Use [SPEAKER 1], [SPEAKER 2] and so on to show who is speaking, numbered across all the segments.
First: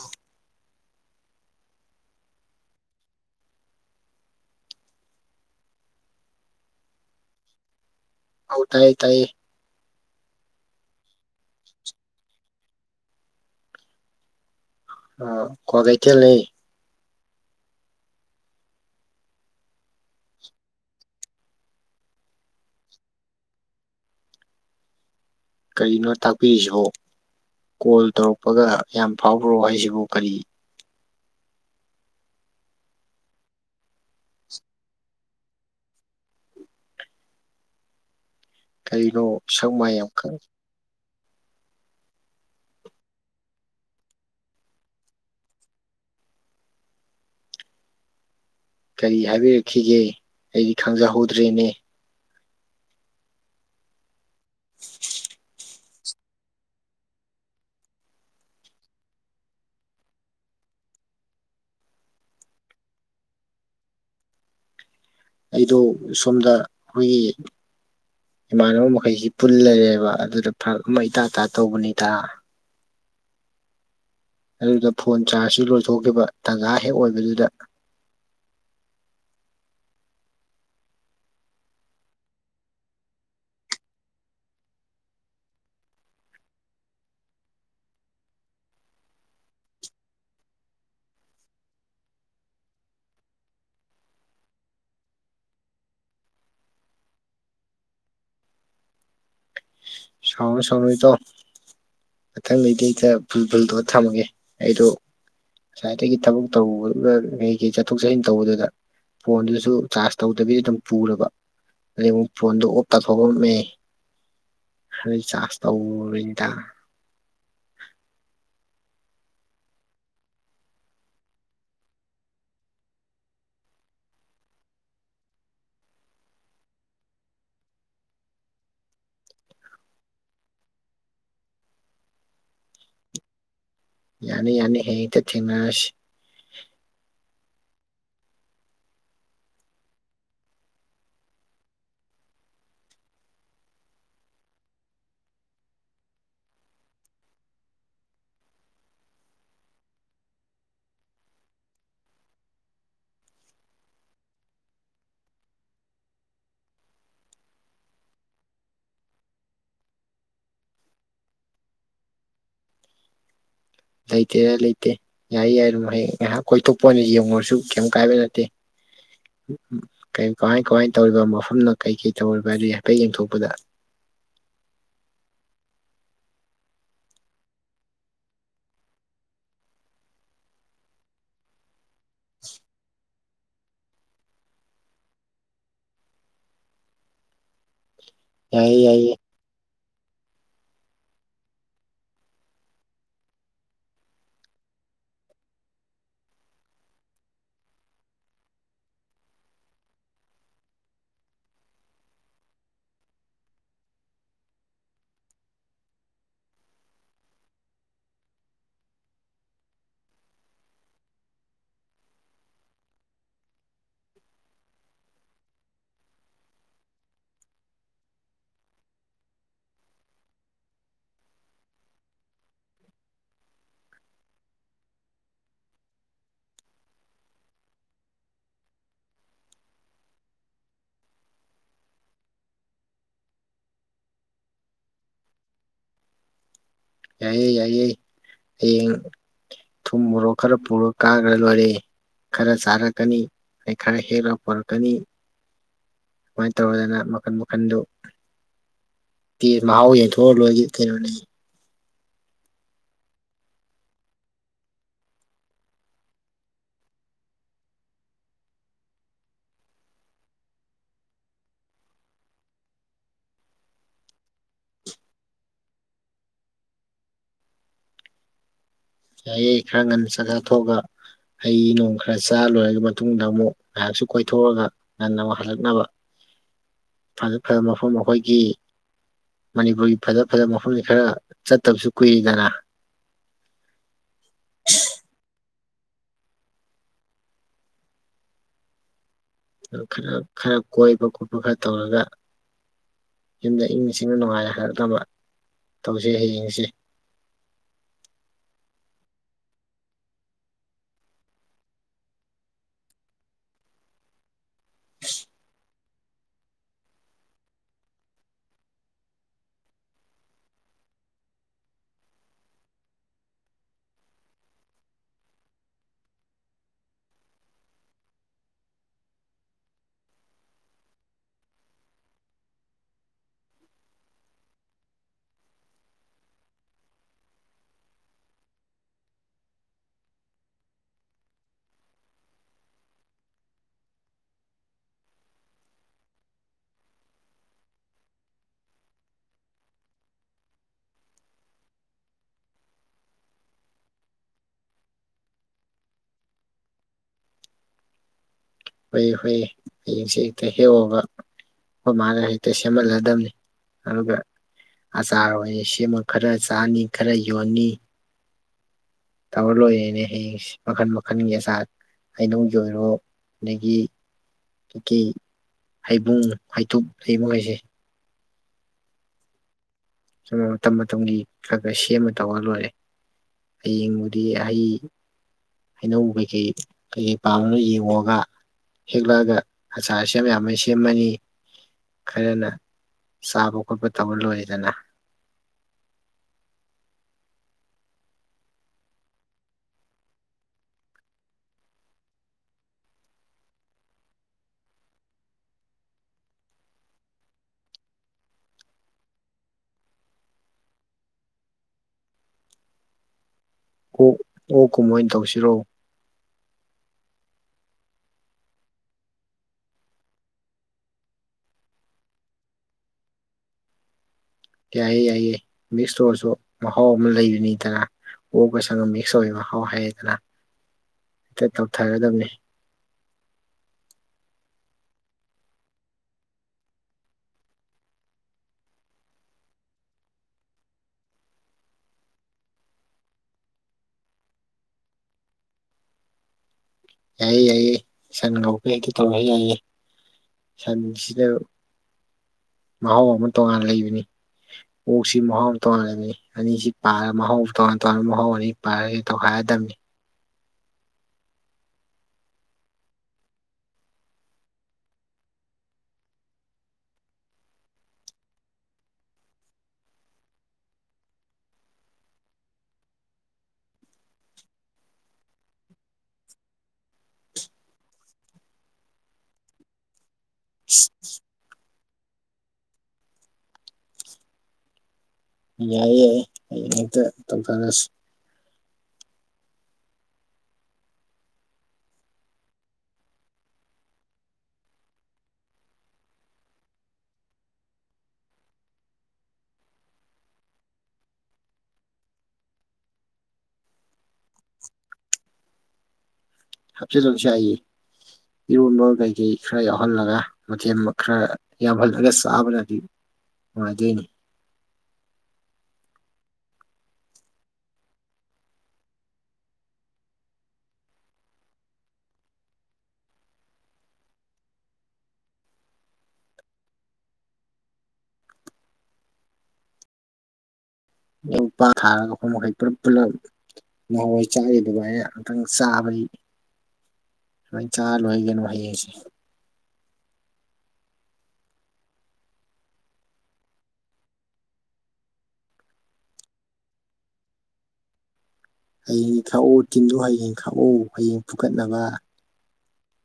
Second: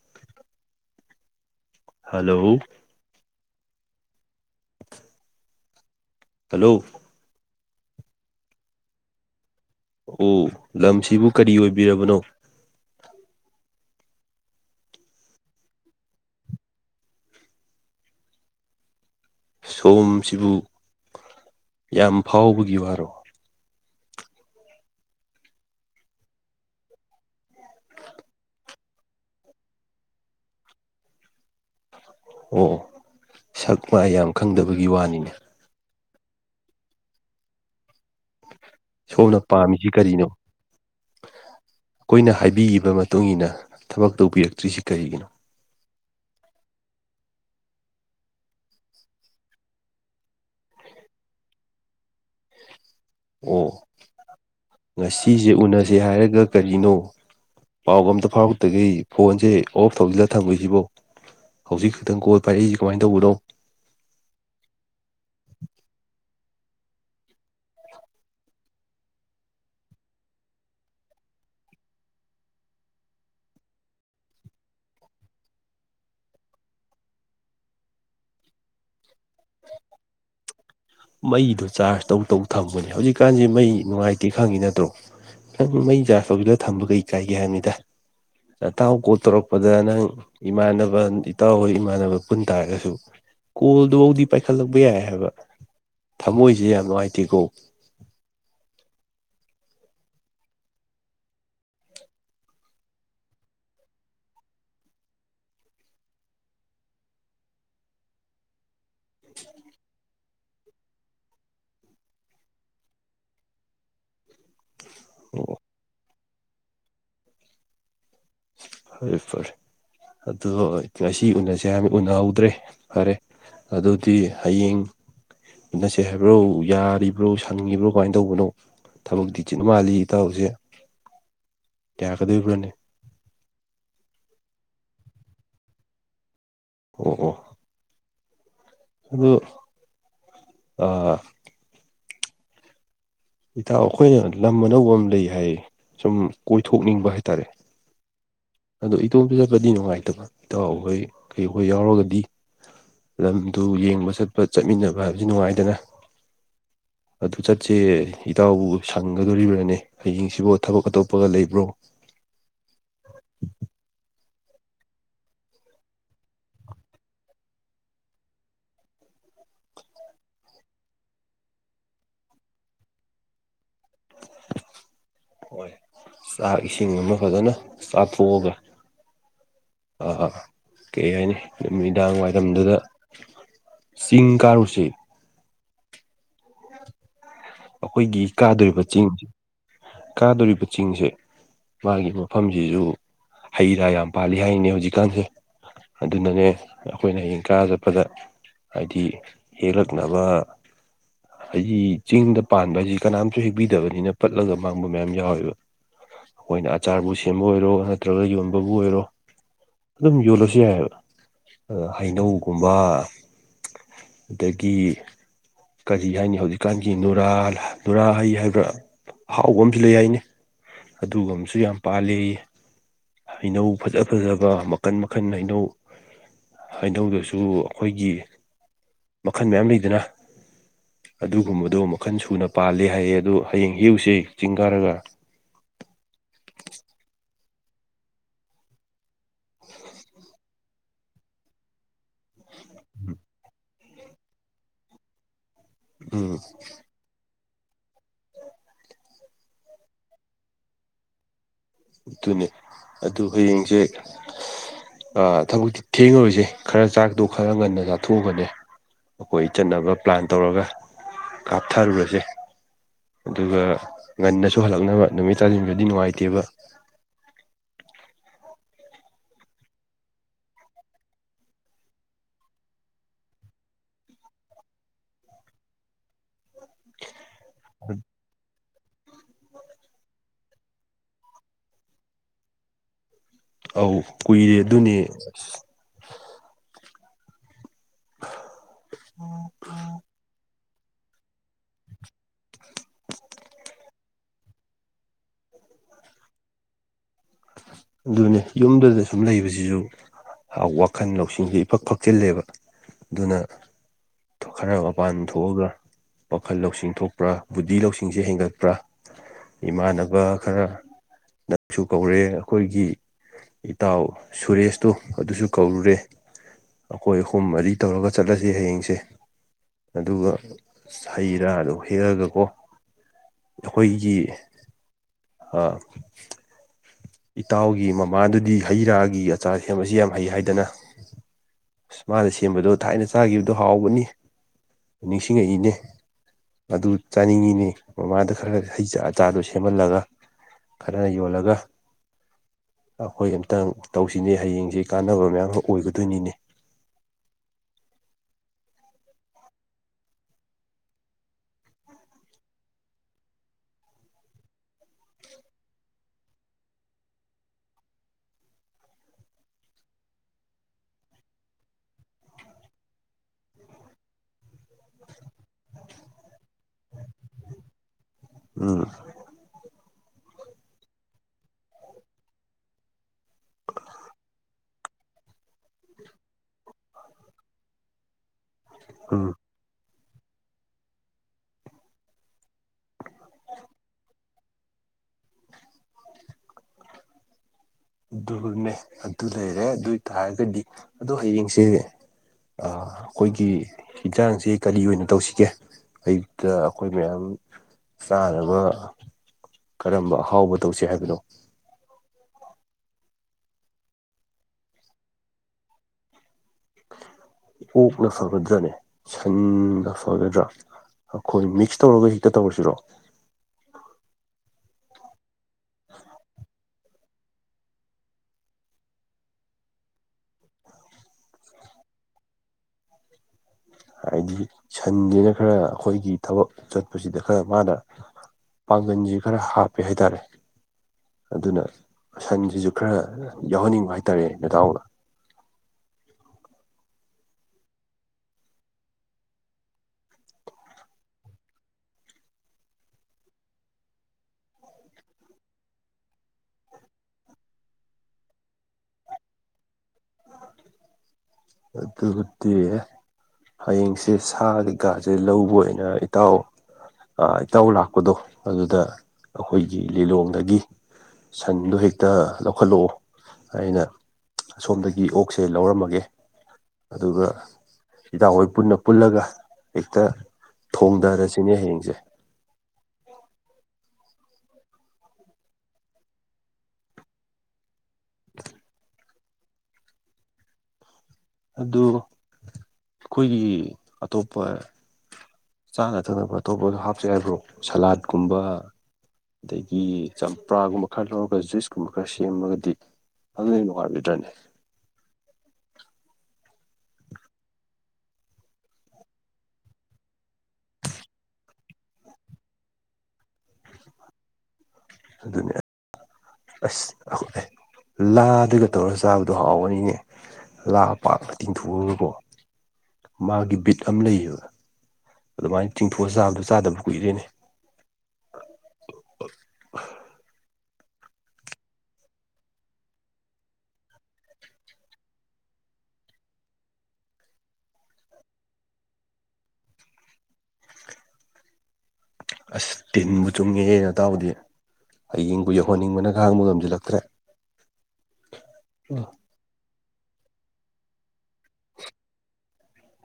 [SPEAKER 1] ꯑ
[SPEAKER 2] hello hello
[SPEAKER 1] ꯍꯧ ꯇꯥꯏ ꯇꯥꯏ
[SPEAKER 2] ꯑꯣ ꯂꯝꯁꯤꯕꯨ ꯀꯔꯤ ꯑꯣꯏꯕꯤꯔꯕꯅꯣ
[SPEAKER 1] ꯀ꯭ꯋꯥ ꯀꯩꯊꯦꯜꯅꯤ
[SPEAKER 2] ꯁꯣꯝꯁꯤꯕꯨ ꯌꯥꯝ ꯐꯥꯎꯕꯒꯤ ꯋꯥꯔꯣ
[SPEAKER 1] ꯀꯔꯤꯅꯣ ꯇꯥꯛꯄꯤꯔꯤꯁꯤꯕꯨ ꯀꯣꯜ ꯇꯧꯔꯛꯄꯒ ꯌꯥꯝ ꯐꯥꯎꯕ꯭ꯔꯣ ꯍꯥꯏꯁꯤꯕꯨ ꯀꯔꯤ
[SPEAKER 2] ꯑꯣ ꯑꯣ ꯁꯛ ꯃꯥꯏ ꯌꯥꯝ ꯈꯪꯗꯕꯒꯤ ꯋꯥꯅꯤꯅꯦ
[SPEAKER 1] ꯀꯔꯤꯅꯣ
[SPEAKER 2] ꯁꯣꯝꯅ
[SPEAKER 1] ꯁꯛ
[SPEAKER 2] ꯄꯥꯝꯃꯤꯁꯤ
[SPEAKER 1] ꯃꯥꯏ ꯌꯥꯝ
[SPEAKER 2] ꯀꯔꯤꯅꯣ
[SPEAKER 1] ꯈꯪ-
[SPEAKER 2] ꯑꯩꯈꯣꯏꯅ ꯍꯥꯏꯕꯤꯈꯤꯕ ꯃꯇꯨꯡ ꯏꯟꯅ ꯊꯕꯛ ꯇꯧꯕꯤꯔꯛꯇ꯭ꯔꯤꯁꯤ ꯀꯔꯤꯒꯤꯅꯣ
[SPEAKER 1] ꯀꯔꯤ ꯍꯥꯏꯕꯤꯔꯛꯈꯤꯒꯦ ꯑꯩꯗꯤ ꯈꯪꯖꯍꯧꯗ꯭ꯔꯦꯅꯦ
[SPEAKER 2] ꯑꯣ ꯉꯁꯤꯁꯦ ꯎꯅꯁꯦ ꯍꯥꯏꯔꯒ ꯀꯔꯤꯅꯣ ꯄꯥꯎꯒ ꯑꯝꯇ ꯐꯥꯎꯔꯛꯇꯒꯩ ꯐꯣꯟꯁꯦ ꯑꯣꯐ ꯇꯧꯁꯤꯜꯂ ꯊꯝꯒ꯭ꯔꯤꯁꯤꯕꯣ ꯍꯧꯖꯤꯛ ꯈꯛꯇꯪ ꯀꯣꯜ ꯄꯥꯏꯔꯛꯏꯁꯤ ꯀꯃꯥꯏꯅ ꯇꯧꯕꯅꯣ
[SPEAKER 1] ꯑꯩꯗꯣ ꯁꯣꯝꯗ ꯑꯩꯈꯣꯏꯒꯤ ꯏꯃꯥꯟꯅꯕ ꯃꯈꯩꯁꯤ ꯄꯨꯜꯒ ꯂꯩꯕ ꯑꯗꯨꯗ ꯐꯔꯛ ꯑꯃ ꯏꯇꯥ ꯇꯥ ꯇꯧꯕꯅꯤꯗ ꯑꯗꯨꯗ ꯐꯣꯟ ꯆꯥꯔꯖꯁꯨ ꯂꯣꯏꯊꯣꯛꯈꯤꯕ ꯇꯥꯟꯖꯥ ꯍꯦꯛ ꯑꯣꯏꯕꯗꯨꯗ
[SPEAKER 2] ꯃꯩꯗꯣ ꯆꯥꯔꯖ ꯇꯧ ꯇꯧ ꯊꯝꯃꯨꯅꯦ ꯍꯧꯖꯤꯛꯀꯥꯟꯁꯦ ꯃꯩ ꯅꯨꯡꯉꯥꯏꯇꯦ ꯈꯪꯉꯤ ꯅꯠꯇ꯭ꯔꯣ ꯐꯣꯟꯗꯨ ꯃꯩ ꯆꯥꯔꯖ ꯇꯧꯁꯤꯜꯂ ꯊꯝꯕ ꯀꯩ ꯀꯥꯏꯒꯦ ꯍꯥꯏꯕꯅꯤꯗ ꯅꯇꯥꯎ ꯀꯣꯜ ꯇꯧꯔꯛꯄꯗ ꯅꯪ ꯏꯃꯥꯟꯅꯕ ꯏꯇꯥꯎ ꯍꯣꯏ ꯏꯃꯥꯟꯅꯕ ꯄꯨꯟ ꯇꯥꯔꯒꯁꯨ ꯀꯣꯜꯗꯨ ꯐꯧꯗꯤ ꯄꯥꯏꯈꯠꯂꯛꯄ ꯌꯥꯏ ꯍꯥꯏꯕ ꯊꯃꯣꯏꯁꯦ ꯌꯥꯝ ꯅꯨꯡꯉꯥꯏꯇꯦꯀꯣ
[SPEAKER 1] ꯁꯥꯎꯅꯨ ꯁꯥꯎꯅꯨ ꯏꯇꯥꯎ ꯃꯊꯪꯗꯩꯗꯤ ꯑꯩ [unintelligible] ꯐꯨꯜ ꯐꯨꯜ ꯇꯧꯔ ꯊꯝꯃꯒꯦ ꯑꯩꯗꯣ ꯉꯁꯥꯏꯗꯒꯤ ꯊꯕꯛ ꯇꯧꯔꯨꯕꯗꯨꯗ ꯀꯩ ꯀꯩ ꯆꯠꯊꯣꯛ ꯆꯠꯁꯤꯟ ꯇꯧꯕꯗꯨꯗ ꯐꯣꯟꯗꯨꯁꯨ ꯆꯥꯔꯖ ꯇꯧꯗꯕꯤ ꯑꯗꯨꯝ ꯄꯨꯔꯕ ꯑꯗꯩ ꯑꯃꯨꯛ ꯐꯣꯟꯗꯣ ꯑꯣꯞ ꯇꯥꯊꯣꯛ ꯑꯝꯃꯦ [unintelligible] ꯆꯥꯔꯆ
[SPEAKER 2] ꯑꯣ
[SPEAKER 1] ꯇꯧꯔꯨ [unintelligible]
[SPEAKER 2] ꯐꯔꯦ ꯐꯔꯦ ꯑꯗꯣ ꯉꯁꯤ ꯎꯅꯁꯦ ꯍꯥꯏꯕꯅꯦ ꯎꯅꯍꯧꯗ꯭ꯔꯦ ꯐꯔꯦ ꯑꯗꯩꯗꯤ ꯍꯌꯦꯡ ꯎꯅꯁꯦ ꯍꯥꯏꯕ꯭ꯔꯣ ꯌꯥꯔꯤꯕ꯭ꯔꯣ ꯁꯥꯡꯉꯤꯕ꯭ꯔꯣ ꯀꯃꯥꯏꯅ ꯇꯧꯕꯅꯣ ꯊꯕꯛꯇꯤ ꯆꯤꯟ ꯃꯥꯜꯂꯤꯍꯦ ꯏꯇꯥꯎꯁꯦ ꯌꯥꯔꯛꯀꯗꯧꯔꯤꯕ꯭ꯔꯣꯅꯦ
[SPEAKER 1] ꯌꯥꯅꯤ ꯌꯥꯅꯤ ꯍꯌꯦꯛ ꯍꯦꯛꯇ ꯊꯦꯡꯅꯔꯁꯤ
[SPEAKER 2] ꯑꯣ ꯑꯣ ꯑꯗꯣ ꯑꯥ ꯏꯇꯥꯎ ꯑꯩꯈꯣꯏꯅ ꯂꯝ ꯑꯅꯧꯕ ꯑꯃ ꯂꯩ ꯍꯥꯏꯌꯦ ꯁꯨꯝ ꯀꯣꯏꯊꯣꯛꯅꯤꯡꯕ ꯍꯥꯏꯇꯥꯔꯦ ꯑꯗꯣ ꯏꯇꯣꯝꯇ ꯆꯠꯄꯗꯤ ꯅꯨꯡꯉꯥꯏꯇꯕ ꯏꯇꯥꯎꯍꯣꯏ ꯀꯩꯍꯣꯏ ꯌꯥꯎꯔꯒꯗꯤ ꯂꯝꯗꯨ ꯌꯦꯡꯕ ꯆꯠꯄ ꯆꯠꯃꯤꯟꯅꯕ ꯍꯥꯏꯕꯁꯤ ꯅꯨꯡꯉꯥꯏꯗꯅ ꯑꯗꯨ ꯆꯠꯁꯦ ꯏꯇꯥꯎꯕꯨ ꯁꯪꯒꯗꯣꯔꯤꯕ꯭ꯔꯅꯦ ꯍꯌꯦꯡꯁꯤꯕꯨ ꯊꯕꯛ ꯑꯇꯣꯞꯄꯒ ꯂꯩꯕ꯭ꯔꯣ
[SPEAKER 1] ꯂꯩꯇꯦꯗ ꯂꯩꯇꯦ ꯌꯥꯏ ꯌꯥꯏ ꯑꯗꯨꯝ ꯉꯥꯏꯍꯥꯛ ꯀꯣꯏꯊꯣꯛꯄ ꯑꯣꯏꯅ ꯌꯦꯡꯉꯨꯔꯁꯨ ꯀꯦꯝ ꯀꯥꯏꯕ ꯂꯩꯇꯦ ꯎꯝ ꯀꯦꯝ ꯀꯃꯥꯏ ꯀꯃꯥꯏ ꯇꯧꯔꯤꯕ ꯃꯐꯝꯅ ꯀꯩ ꯀꯩ ꯇꯧꯔꯤꯕ ꯍꯥꯏꯗꯤ ꯍꯥꯏꯐꯦꯠ ꯌꯦꯡꯊꯣꯛꯄꯗ
[SPEAKER 2] [inaudible] ꯍꯣꯏ ꯆꯥꯛ ꯏꯁꯤꯡ ꯑꯃ ꯐꯖꯅ ꯆꯥꯊꯣꯛꯑꯒ ꯑ ꯑꯥ ꯀꯩ ꯍꯥꯏꯅꯤ ꯅꯨꯃꯤꯗꯥꯡ ꯋꯥꯏꯔꯝꯗꯨꯗ ꯆꯤꯡ ꯀꯥꯔꯨꯁꯦ ꯑꯩꯈꯣꯏꯒꯤ
[SPEAKER 1] ꯌꯥꯏꯌꯦ
[SPEAKER 2] ꯀꯥꯗꯣꯔꯤꯕ
[SPEAKER 1] ꯌꯥꯏꯌꯦ
[SPEAKER 2] ꯆꯤꯡꯖꯦ ꯀꯥꯗꯣꯔꯤꯕ ꯆꯤꯡꯁꯦ ꯃꯥꯒꯤ ꯃꯐꯝꯁꯤꯁꯨ ꯍꯩ ꯔꯥ ꯌꯥꯝ ꯄꯥꯜꯂꯤ ꯍꯥꯏꯅꯦ ꯍꯧꯖꯤꯛꯀꯥꯟꯁꯦ ꯑꯗꯨꯅꯅꯦ ꯑꯩꯈꯣꯏꯅ ꯍꯌꯦꯡ ꯀꯥ ꯆꯠꯄꯗ ꯍꯥꯏꯗꯤ ꯍꯦꯛꯂꯛꯅꯕ ꯍꯥꯏꯗꯤ ꯆꯤꯡꯗ ꯄꯥꯟꯕ ꯍꯥꯏꯁꯤ ꯀꯅꯥꯝꯁꯨ ꯍꯦꯛꯄꯤꯗꯕꯅꯤꯅ ꯄꯠꯂꯒ ꯃꯥꯡꯕ ꯃꯌꯥꯝ ꯌꯥꯎꯌꯦꯕ ꯍꯣꯏꯅ ꯑꯆꯥꯔꯕꯨ ꯁꯦꯝꯕ ꯑꯣꯏꯔꯣ ꯅꯠꯇ꯭ꯔꯒ ꯌꯣꯟꯕꯕꯨ ꯑꯣꯏꯔꯣ ꯑꯗꯨꯝ ꯌꯣꯜꯂꯁꯨ ꯌꯥꯏꯌꯦꯕ ꯑ ꯍꯩꯅꯧꯒꯨꯝꯕ ꯑꯗꯒꯤ ꯀꯔꯤ ꯍꯥꯏꯅꯤ ꯍꯧꯖꯤꯛꯀꯥꯟꯒꯤ ꯅꯨꯠ__ ꯔꯥꯟ ꯅꯨꯔꯥ ꯍꯩ ꯍꯥꯏꯕ꯭ꯔꯥ ꯑꯍꯥꯎꯕ ꯑꯃꯁꯨ ꯂꯩ ꯍꯥꯏꯅꯦ ꯑꯗꯨꯒꯨꯝꯁꯨ ꯌꯥꯝ ꯄꯥꯜꯂꯦ ꯌꯦ ꯍꯩꯅꯧ ꯐꯖ ꯐꯖꯕ ꯃꯈꯟ ꯃꯈꯟ ꯍꯩꯅꯧ ꯍꯥꯏꯅꯧꯗꯁꯨ ꯑꯩꯈꯣꯏꯒꯤ ꯃꯈꯜ ꯃꯌꯥꯝ ꯂꯩꯗꯅ ꯑꯗꯨꯒꯨꯝꯕꯗꯣ ꯃꯈꯟ ꯁꯨꯅ ꯄꯥꯜꯜꯂꯤ ꯍꯥꯏꯌꯦ ꯑꯗꯣ ꯍꯌꯦꯡ ꯍꯦꯛꯎꯁꯦ ꯆꯤꯡ ꯀꯔꯒ
[SPEAKER 1] ꯌꯥꯏꯌꯦ ꯌꯥꯏꯌꯦ ꯍꯌꯦꯡ ꯊꯨꯝ ꯃꯣꯔꯣꯛ ꯈꯔ ꯄꯨꯔꯛ ꯀꯥꯈ꯭ꯔ ꯂꯣꯏꯔꯦ ꯈꯔ ꯆꯥꯔꯛꯀꯅꯤ ꯑꯗꯩ ꯈꯔ ꯍꯦꯛꯂꯒ ꯄꯨꯔꯛꯀꯅꯤ
[SPEAKER 2] ꯎꯝ
[SPEAKER 1] ꯀꯃꯥꯏꯅ ꯇꯧꯔꯗꯅ ꯃꯈꯟ ꯃꯈ ꯐꯟꯗꯣ ꯀꯤ ꯃꯍꯥꯎ ꯌꯦꯟꯊꯣꯛꯑ ꯂꯣꯏꯒꯤ ꯀꯩꯅꯣꯅꯤ
[SPEAKER 2] ꯑꯗꯨꯨꯅꯦ ꯑꯗꯨ ꯍꯌꯦꯡꯁꯦ ꯊꯕꯛꯇꯤ ꯊꯦꯡꯉꯣꯏꯁꯦ ꯈꯔ ꯆꯥꯛꯇꯣ ꯈꯔ ꯉꯟꯅ ꯆꯥꯊꯣꯛꯑꯒꯅꯦ ꯑꯩꯈꯣꯏ ꯆꯠꯅꯕ ꯄ꯭ꯂꯥꯟ ꯇꯧꯔꯒ ꯀꯥꯞꯊꯔꯨꯔꯁꯦ ꯑꯗꯨꯒ ꯉꯟꯅꯁꯨ ꯍꯜꯂꯛꯅꯕ ꯅꯨꯃꯤꯠ ꯇꯥꯁꯤꯟꯁꯨꯗꯤ ꯅꯨꯡꯉꯥꯏꯇꯦꯕ
[SPEAKER 1] ꯌꯥ ꯈꯔ ꯉꯟꯅ ꯆꯥꯛꯒꯥ ꯆꯥꯊꯣꯛꯑꯒ ꯍꯩ ꯅꯣꯡ ꯈꯔ ꯆꯥ ꯂꯣꯏꯔꯕ ꯃꯇꯨꯡꯗ ꯑꯃꯨꯛ ꯉꯥꯏꯍꯥꯛꯁꯨ ꯀꯣꯏꯊꯣꯛꯑꯒ ꯅꯟꯅ ꯍꯂꯛꯅꯕ ꯐꯖ ꯐꯖꯕ ꯃꯐꯝ ꯑꯩꯈꯣꯏꯒꯤ ꯃꯅꯤꯄꯨꯔꯒꯤ ꯐꯖ ꯐꯖꯕ ꯃꯐꯝꯁꯦ ꯈꯔ ꯆꯠꯇꯕꯁꯨ ꯀꯨꯏꯔꯤꯗꯅ
[SPEAKER 2] ꯑꯧ ꯀꯨꯏꯔꯦ ꯑꯗꯨꯅꯦ ꯑ [inaudible]
[SPEAKER 1] ꯈꯔ ꯈꯔ ꯀꯣꯏꯕ ꯈꯣꯠꯄ ꯈꯔ ꯇꯧꯔꯒ ꯌꯨꯝꯗ ꯏꯪꯅ ꯆꯤꯛꯅ ꯅꯨꯡꯉꯥꯏꯅ ꯍꯜꯂꯛꯅꯕ ꯇꯧꯁꯤ ꯍꯌꯦꯡꯁꯤꯦ
[SPEAKER 2] ꯑꯗꯨꯅꯦ ꯌꯨꯝꯗꯗ ꯁꯨꯝ ꯂꯩꯕꯁꯤꯁꯨ ꯋꯥꯈꯜ ꯂꯧꯁꯤꯡꯁꯦ ꯏꯐꯛ ꯐꯛꯆꯤꯜꯂꯦꯕ ꯑꯗꯨꯅ ꯈꯔ ꯃꯄꯥꯟ ꯊꯣꯛꯑꯒ ꯄꯥꯈꯜ ꯂꯧꯁꯤꯡ ꯊꯣꯛꯄ꯭ꯔꯥ ꯕꯨꯙꯤ ꯂꯧꯁꯤꯡꯁꯦ ꯍꯦꯟꯒꯠꯄ꯭ꯔꯥ ꯏꯃꯥꯟꯅꯕ ꯈꯔ ꯅꯪꯁꯨ ꯀꯧꯔꯦ ꯑꯩꯈꯣꯏꯒꯤ ꯏꯇꯥꯎ ꯁꯨꯔꯦꯁꯇꯣ ꯑꯗꯨꯁꯨ ꯀꯧꯔꯨꯔꯦ ꯑꯩꯈꯣꯏ ꯑꯍꯨꯝ ꯃꯔꯤ ꯇꯧꯔꯒ ꯆꯠꯂꯁꯤ ꯍꯌꯦꯡꯁꯦ ꯑꯗꯨꯒ ꯍꯩ ꯔꯥꯗ ꯍꯦꯛꯑꯒꯀꯣ ꯑꯩꯈꯣꯏꯒꯤ ꯑ ꯏꯇꯥꯎꯒꯤ ꯃꯃꯥꯗꯨꯗꯤ ꯍꯩ ꯔꯥꯒꯤ ꯑꯆꯥꯔ ꯁꯦꯝꯕꯁꯤ ꯌꯥꯝ ꯍꯩ ꯍꯥꯏꯗꯅ ꯑꯁ ꯃꯥꯅ ꯁꯦꯝꯕꯗꯣ ꯊꯥꯏꯅ ꯆꯥꯈꯤꯕꯗꯣ ꯍꯥꯎꯕꯅꯤ ꯅꯤꯡꯁꯤꯡꯉꯛꯏꯅꯦ ꯑꯗꯨ ꯆꯥꯅꯤꯡꯉꯤꯅꯦ ꯃꯃꯥꯗ ꯈꯔ ꯈꯔ ꯍꯩꯆꯥꯥꯆꯥꯗꯣ ꯁꯦꯝꯍꯜꯂꯒ ꯈꯔꯅ ꯌꯣꯜꯂꯒ ꯑꯩꯈꯣꯏ ꯑꯝꯇꯪ ꯇꯧꯁꯤꯅꯦ ꯍꯌꯦꯡꯁꯤ ꯀꯥꯟꯅꯕ ꯃꯌꯥꯝ ꯑꯣꯏꯒꯗꯣꯏꯅꯤꯅꯦ
[SPEAKER 1] ꯍꯣꯏ ꯍꯣꯏ ꯍꯌꯦꯡꯁꯦ ꯍꯦꯛꯇ ꯍꯦꯛꯑꯒ ꯍꯣꯏ ꯃꯥꯅ ꯍꯦꯛꯇ ꯁꯦꯝꯍꯜꯂꯗꯗꯝꯅꯤ ꯑꯗꯨꯒ ꯑꯆꯥꯔ ꯑꯣꯏꯅ ꯁꯦꯝꯃ ꯈꯔ ꯆꯥꯅꯤ ꯈꯔ ꯌꯣꯟꯅꯤ ꯇꯧꯔ ꯂꯣꯏꯔꯦꯅꯦ ꯍꯌꯦꯡ ꯃꯈꯟ ꯃꯈꯜꯒꯤ ꯆꯥꯛ ꯍꯩꯅꯧꯒꯤ ꯑꯣꯏꯔꯣ ꯑꯗꯒꯤ ꯀꯩꯀꯩ ꯍꯩꯕꯨꯡ ꯍꯩꯇꯨꯞ ꯂꯩꯕꯈꯩꯁꯦ
[SPEAKER 2] ꯎꯝ
[SPEAKER 1] ꯁ ꯃꯇꯝ ꯃꯇꯝꯒꯤ ꯈ ꯈ ꯁꯦꯝꯃ ꯇꯧꯔꯒ ꯂꯣꯏꯔꯦ ꯍꯌꯦꯡꯕꯨꯗꯤ ꯍꯩ ꯍꯩꯅꯧ ꯀꯩꯀꯩ ꯀꯩꯀꯩ ꯄꯥꯝꯅ ꯌꯦꯡꯉꯒ
[SPEAKER 2] ꯎꯝ
[SPEAKER 1] ꯍꯦꯛꯂꯛꯑꯒ ꯑꯆꯥꯔ ꯁꯦꯝ ꯌꯥꯝꯃ ꯁꯦꯝꯃꯅꯤ ꯈꯔꯅ ꯆꯥꯕ ꯈꯣꯠꯄ ꯇꯧꯕꯔ ꯂꯣꯏꯔꯦꯗꯅ
[SPEAKER 2] ꯑꯗꯨꯅꯦ ꯑꯗꯨ ꯂꯩꯔꯦ ꯑꯗꯨ ꯑꯣꯏꯇꯥꯔꯒꯗꯤ ꯑꯗꯨ ꯍꯌꯦꯡꯁ ꯑꯩꯈꯣꯏꯒꯤ ꯌꯦꯟꯁꯥꯡꯁꯦ ꯀꯔꯤ ꯑꯣꯏꯅ ꯇꯧꯁꯤꯒꯦ ꯑꯌꯨꯛꯇ ꯑꯩꯈꯣꯏ ꯃꯌꯥꯝ ꯆꯥꯅꯕ ꯀꯔꯝꯕ ꯑꯍꯥꯎꯕ ꯇꯧꯁꯤ ꯍꯥꯏꯕꯅꯣ
[SPEAKER 1] ꯑꯣ ꯑꯣ ꯀꯨꯝꯃꯅ ꯇꯧꯁꯤꯔꯣ
[SPEAKER 2] ꯑꯣꯛꯅ ꯐꯒꯗ꯭ꯔꯅꯦ ꯁꯟꯅ ꯐꯒꯗ꯭ꯔꯥ ꯑꯩꯈꯣꯏ ꯃꯤꯛꯁ ꯇꯧꯔꯒ ꯍꯦꯛꯇ ꯇꯧꯔꯁꯤꯔꯣ
[SPEAKER 1] ꯌꯥꯏꯑꯦ ꯌꯥꯏꯑꯦ ꯃꯤꯛꯁꯇꯣꯔꯁꯨ ꯃꯍꯥꯎ ꯑꯃ ꯂꯩꯕꯅꯤꯗꯅ ꯎꯕ ꯁꯪꯒꯝ ꯃꯤꯛꯁ ꯑꯣꯏꯕ ꯍꯥꯎ ꯍꯥꯏꯗꯅ ꯇꯧꯊꯒꯗꯕꯅꯤ
[SPEAKER 2] ꯍꯥꯏꯗꯤ ꯁꯟꯁꯤꯦꯅ ꯈꯔ ꯑꯩꯈꯣꯏꯒꯤ ꯊꯕꯛ ꯆꯠꯄꯁꯤꯗ ꯈꯔ ꯃꯥꯗ ꯄꯥꯡꯒꯟꯁꯤ ꯈꯔ ꯍꯥꯞꯄꯦ ꯍꯥꯏꯇꯥꯔꯦ ꯑꯗꯨꯅ ꯁꯟꯁꯤꯁꯨ ꯈꯔ ꯌꯥꯎꯍꯟꯅꯤꯡꯕ ꯍꯥꯏꯇꯥꯔꯦ ꯅꯦꯗꯥꯎꯅ
[SPEAKER 1] ꯌꯥꯏꯌꯦ ꯌꯥꯏꯌꯦ ꯏꯁꯟ ꯉꯈ ꯍꯛꯇ ꯇꯧꯔꯦ ꯌꯥꯏꯌꯦ ꯁꯟꯁꯤꯗ ꯃꯍꯥꯎ ꯑꯃ ꯇꯣꯉꯥꯟꯅ ꯂꯩꯕꯅꯤ ꯑꯣꯛꯁꯤ ꯃꯍꯥꯎ ꯇꯉꯜꯔꯕꯃꯤ ꯑꯅꯤꯁꯤ ꯄꯥꯔꯒ ꯃꯍꯥꯎ ꯇꯣꯉꯥꯟ ꯇꯣꯉꯥꯟꯥꯟꯕ ꯃꯍꯥꯎ ꯑꯅꯤ ꯄꯥꯏꯔꯒ ꯇꯧꯈꯥꯏꯔꯗꯕꯅꯤ
[SPEAKER 2] ꯑꯗꯨꯠꯇ ꯀꯠꯇꯔꯤꯦ ꯍꯌꯦꯡꯁꯦ ꯁꯥꯒꯤ ꯒꯥꯥꯁꯦ ꯂꯧꯕ ꯑꯣꯏꯅ ꯏꯇꯥꯎ ꯏꯇꯥꯎ ꯂꯥꯛꯄꯗꯣ ꯑꯗꯨꯗ ꯑꯩꯈꯣꯏꯒꯤ ꯂꯤꯂꯣꯡꯗꯒꯤ ꯁꯟꯗꯣ ꯍꯦꯛꯇ ꯂꯧꯈꯠꯂꯛꯑꯣ ꯑꯩꯅ ꯑꯁꯣꯝꯗꯒꯤ ꯑꯣꯛꯁꯦ ꯂꯧꯔꯝꯃꯒꯦ ꯑꯗꯨꯒ ꯍꯤꯗꯥꯛ ꯍꯣꯏ ꯄꯨꯟꯅ ꯄꯨꯜꯂꯒ ꯍꯦꯛꯇ ꯊꯣꯡꯊꯔꯁꯤ ꯇꯨꯅꯦ ꯍꯌꯦꯡꯁꯦ
[SPEAKER 1] ꯌꯥꯏꯌꯦ ꯌꯥꯏꯌꯦ ꯑꯩ ꯍꯦꯛꯇ ꯇꯧꯊꯔꯁꯤ
[SPEAKER 2] ꯑꯗꯨ ꯑꯩꯈꯣꯏꯒꯤ ꯑꯇꯣꯞꯄ ꯆꯥꯅ ꯊꯛꯅꯕ ꯑꯇꯣꯞꯄꯗ ꯍꯥꯞꯄ ꯌꯥꯏꯕ꯭ꯔꯣ ꯁꯂꯥꯠꯀꯨꯝꯕ ꯑꯗꯒꯤ ꯆꯝꯄ꯭ꯔꯥꯒꯨꯝꯕ ꯈꯔ ꯂꯧꯔꯒ ꯖꯨꯏꯁꯀꯨꯝꯕ ꯈꯔ ꯁꯦꯝꯃꯒꯗꯤ ꯑꯗꯨ ꯅꯨꯡꯉꯥꯏꯔꯕꯤꯗ꯭ꯔꯅꯦ
[SPEAKER 1] ꯍꯥꯞꯆꯤꯟꯜꯂꯕꯁꯦ ꯑꯩ ꯏꯔꯣꯟꯕ ꯀꯩꯀꯩ ꯈꯔ ꯌꯥꯎꯍꯜꯂꯒ ꯃꯊꯦꯜ ꯈꯔ ꯌꯥꯎꯍꯜꯂꯒ ꯆꯥꯕꯅꯗꯤ ꯅꯨꯡꯉꯥꯏꯗꯣꯏꯅꯤ
[SPEAKER 2] ꯑꯗꯨꯅ ꯑꯁ ꯑꯣꯏ ꯑꯦ ꯂꯥꯗꯒ ꯇꯧꯔ ꯆꯥꯕꯗꯣ ꯍꯥꯎꯕꯅꯤꯅꯦ ꯂꯥ ꯄꯥꯛꯅ ꯇꯤꯡꯊꯣꯛꯑꯒꯀꯣ ꯃꯥꯒꯤ ꯕꯤꯠ ꯑꯃ ꯂꯩꯌꯦꯕ ꯑꯗꯨꯃꯥꯏꯅ ꯆꯤꯡꯊꯣꯛꯑꯒ ꯆꯥꯕꯗꯨ ꯆꯥꯗꯕ ꯀꯨꯏꯔꯔꯤꯅꯦ
[SPEAKER 1] ꯄ ꯊꯥꯔꯒ ꯑꯩꯈꯣꯏ ꯃꯈꯩ ꯄꯨꯂꯞ ꯄꯨꯂꯞ ꯅꯍꯥꯟꯋꯥꯏ ꯆꯥꯈꯤꯗꯨꯚ ꯑꯩ ꯑꯨꯛꯇꯪ ꯆꯥꯕꯩ ꯂꯣꯏꯅ ꯆꯥꯔ ꯂꯣꯏꯒꯦꯅꯣ ꯍꯌꯦꯡꯁꯦ
[SPEAKER 2] ꯑꯁ ꯇꯤꯟꯕꯨ ꯆꯨꯝꯉꯦ ꯍꯅ ꯇꯥꯕꯨꯗꯤ ꯍꯌꯤꯡꯕꯨ ꯌꯧꯍꯟꯅꯤꯡꯕꯅ ꯈꯥꯡꯕ ꯉꯝꯁꯤꯜꯂꯛꯇ꯭ꯔꯦ
[SPEAKER 1] ꯍꯌꯦꯡꯒꯤ ꯈꯛꯎ ꯇꯤꯟꯗꯨꯣ ꯍꯌꯦꯡ ꯈꯥꯛꯎ ꯍꯌꯦꯡ ꯐꯨꯀꯠꯅꯕ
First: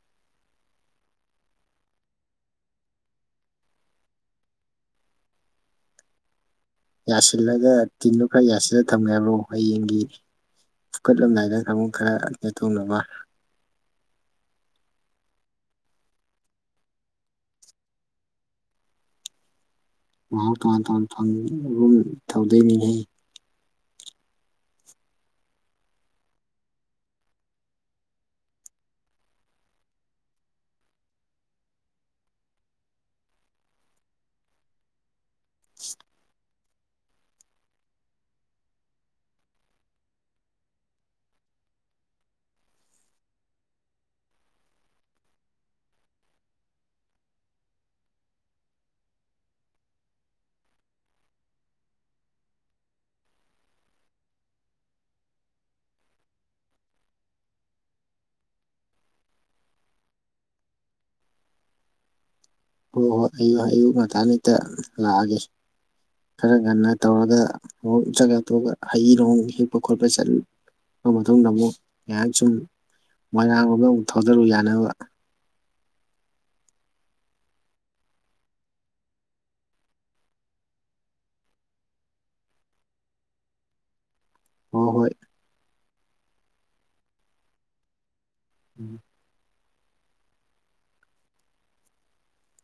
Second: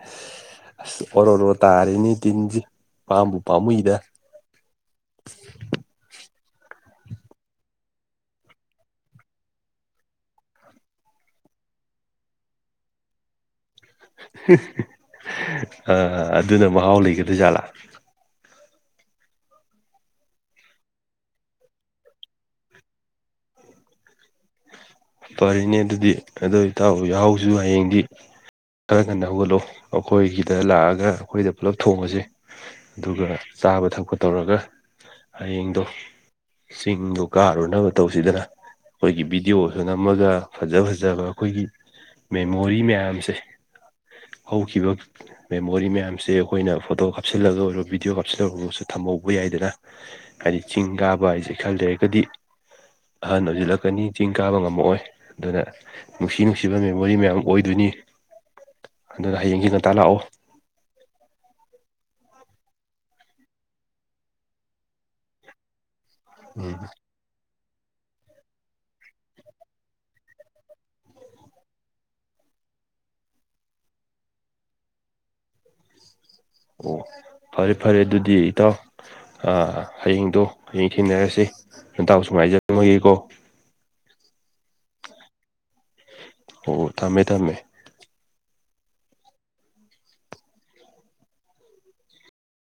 [SPEAKER 2] [inaudible] ꯑꯁ ꯑꯣꯔꯣꯔꯣ ꯇꯥꯔꯤꯅꯤ ꯇꯤꯟꯁꯦ ꯄꯥꯝꯕꯨ ꯄꯥꯝꯃꯨꯏꯗ
[SPEAKER 1] ꯌꯥꯁꯤꯜꯂꯒ ꯇꯤꯟꯗꯨꯣ ꯈꯔ ꯌꯥꯁꯤꯜꯂ ꯊꯝꯃꯦꯦꯕ꯭ꯔꯣ ꯍꯌꯦꯡꯒꯤ ꯐꯨꯀꯠꯂꯝꯗꯥꯏꯗ ꯀꯥꯡꯕꯨ ꯈꯔ ꯅ ꯇꯣꯡꯅꯕ
[SPEAKER 2] ꯑꯗꯨꯅ ꯃꯍꯥꯎ ꯂꯩꯒꯗ꯭ꯔꯖꯥꯠꯂꯥ
[SPEAKER 1] ꯃꯍꯥꯎ ꯇꯣꯉꯥꯟ ꯇꯣꯉꯥꯟ ꯐꯪꯒꯨꯝ ꯇꯧꯗꯣꯏꯅꯤꯉ
[SPEAKER 2] ꯇꯣꯔꯤꯅꯦ ꯑꯗꯨꯗꯤ ꯑꯗꯨ ꯏꯇ ꯌꯥꯎꯁꯨ ꯍꯌꯦꯡꯗꯤ ꯈꯔ ꯀꯟꯅ ꯍꯧꯒꯠꯂꯛꯑꯣ ꯑꯩꯈꯣꯏꯒꯤꯗ ꯂꯥꯛꯑꯒ ꯑꯩꯈꯣꯏꯗ ꯄꯨꯂꯞ ꯊꯣꯡꯉꯁꯦ ꯑꯗꯨꯒ ꯆꯥꯕ ꯊꯛꯄ ꯇꯧꯔꯒ ꯍꯌꯦꯡꯗꯣ ꯆꯤꯡꯗꯣ ꯀꯥꯔꯨꯅꯕ ꯇꯧꯁꯤꯗꯅ ꯑꯩꯈꯣꯏꯒꯤ ꯚꯤꯗꯤꯑꯣ ꯑꯗꯨꯅꯝ ꯑꯃꯒ ꯐꯖ ꯐꯖꯕ ꯑꯩꯈꯣꯏꯒꯤ ꯃꯦꯃꯣꯔꯤ ꯃꯌꯥꯝꯁꯦ ꯍꯈꯤꯕꯈꯤꯕ ꯃꯦꯃꯣꯔꯤ ꯃꯌꯥꯝꯁꯦ ꯑꯩꯈꯣꯏꯅ ꯐꯣꯇꯣ ꯀꯥꯞꯁꯤꯜꯂꯒ ꯑꯣꯏꯔꯣ ꯚꯤꯗꯤꯑꯣ ꯀꯥꯞꯆꯁꯤꯜꯂ ꯑꯣꯏꯔꯁꯨ ꯊꯝꯍꯧꯕ ꯌꯥꯏꯗꯅ ꯍꯥꯏꯗꯤ ꯆꯤꯡ ꯀꯥꯕ ꯍꯥꯏꯁꯦ ꯈꯔ ꯂꯩꯔꯒꯗꯤ ꯑꯍꯟ ꯑꯣꯏꯁꯤꯜꯂꯛꯀꯅꯤ ꯆꯤꯡ ꯀꯥꯕ ꯉꯝꯃꯛꯑꯣꯏ ꯑꯗꯨꯅ ꯅꯨꯡꯁꯤ ꯅꯨꯡꯁꯤꯕ ꯃꯦꯃꯣꯔꯤ ꯃꯌꯥꯝ ꯑꯣꯏꯗꯣꯏꯅꯤ ꯑꯗꯨꯅ ꯍꯌꯦꯡꯒꯤ ꯉꯟꯇꯥ ꯂꯥꯛꯑꯣ
[SPEAKER 1] ꯍꯣꯏ ꯍꯣꯏ ꯑꯌꯨꯛ ꯑꯌꯨꯛ ꯉꯟꯇꯥꯅꯤꯛꯇ ꯂꯥꯛꯑꯒꯦ ꯈꯔ
[SPEAKER 2] ꯎꯝ
[SPEAKER 1] ꯉꯟꯅ ꯇꯧꯔꯒ ꯖꯒꯥ ꯇꯑꯒ ꯍꯩ ꯅꯅꯨꯡꯣꯡ ꯍꯦꯛꯄ ꯈꯣꯠꯄ ꯆꯠꯂꯨ ꯃꯇꯨꯡꯗ ꯑꯃꯨꯛ ꯃ ꯁꯨꯝ ꯃꯣꯏꯔꯥꯡ ꯑꯃꯗ ꯑꯃꯨꯛ ꯊꯧꯗꯔꯨ ꯌꯥꯅꯕ
[SPEAKER 2] ꯑꯣ ꯐꯔꯦ ꯐꯔꯦ ꯑꯗꯨꯗꯤ ꯏꯇꯥꯎ ꯍꯌꯦꯡꯗꯣ ꯍꯌꯦꯡ ꯊꯦꯡꯅꯔꯁꯤ ꯅꯟꯇꯥꯛꯁꯨ ꯉꯥꯏꯖꯔꯃꯒꯤꯀꯣ
[SPEAKER 1] ꯍꯣꯏ ꯍꯣꯏ
[SPEAKER 2] ꯑꯣ ꯊꯝꯃꯦ ꯊꯝꯃꯦ
[SPEAKER 1] ꯎꯝ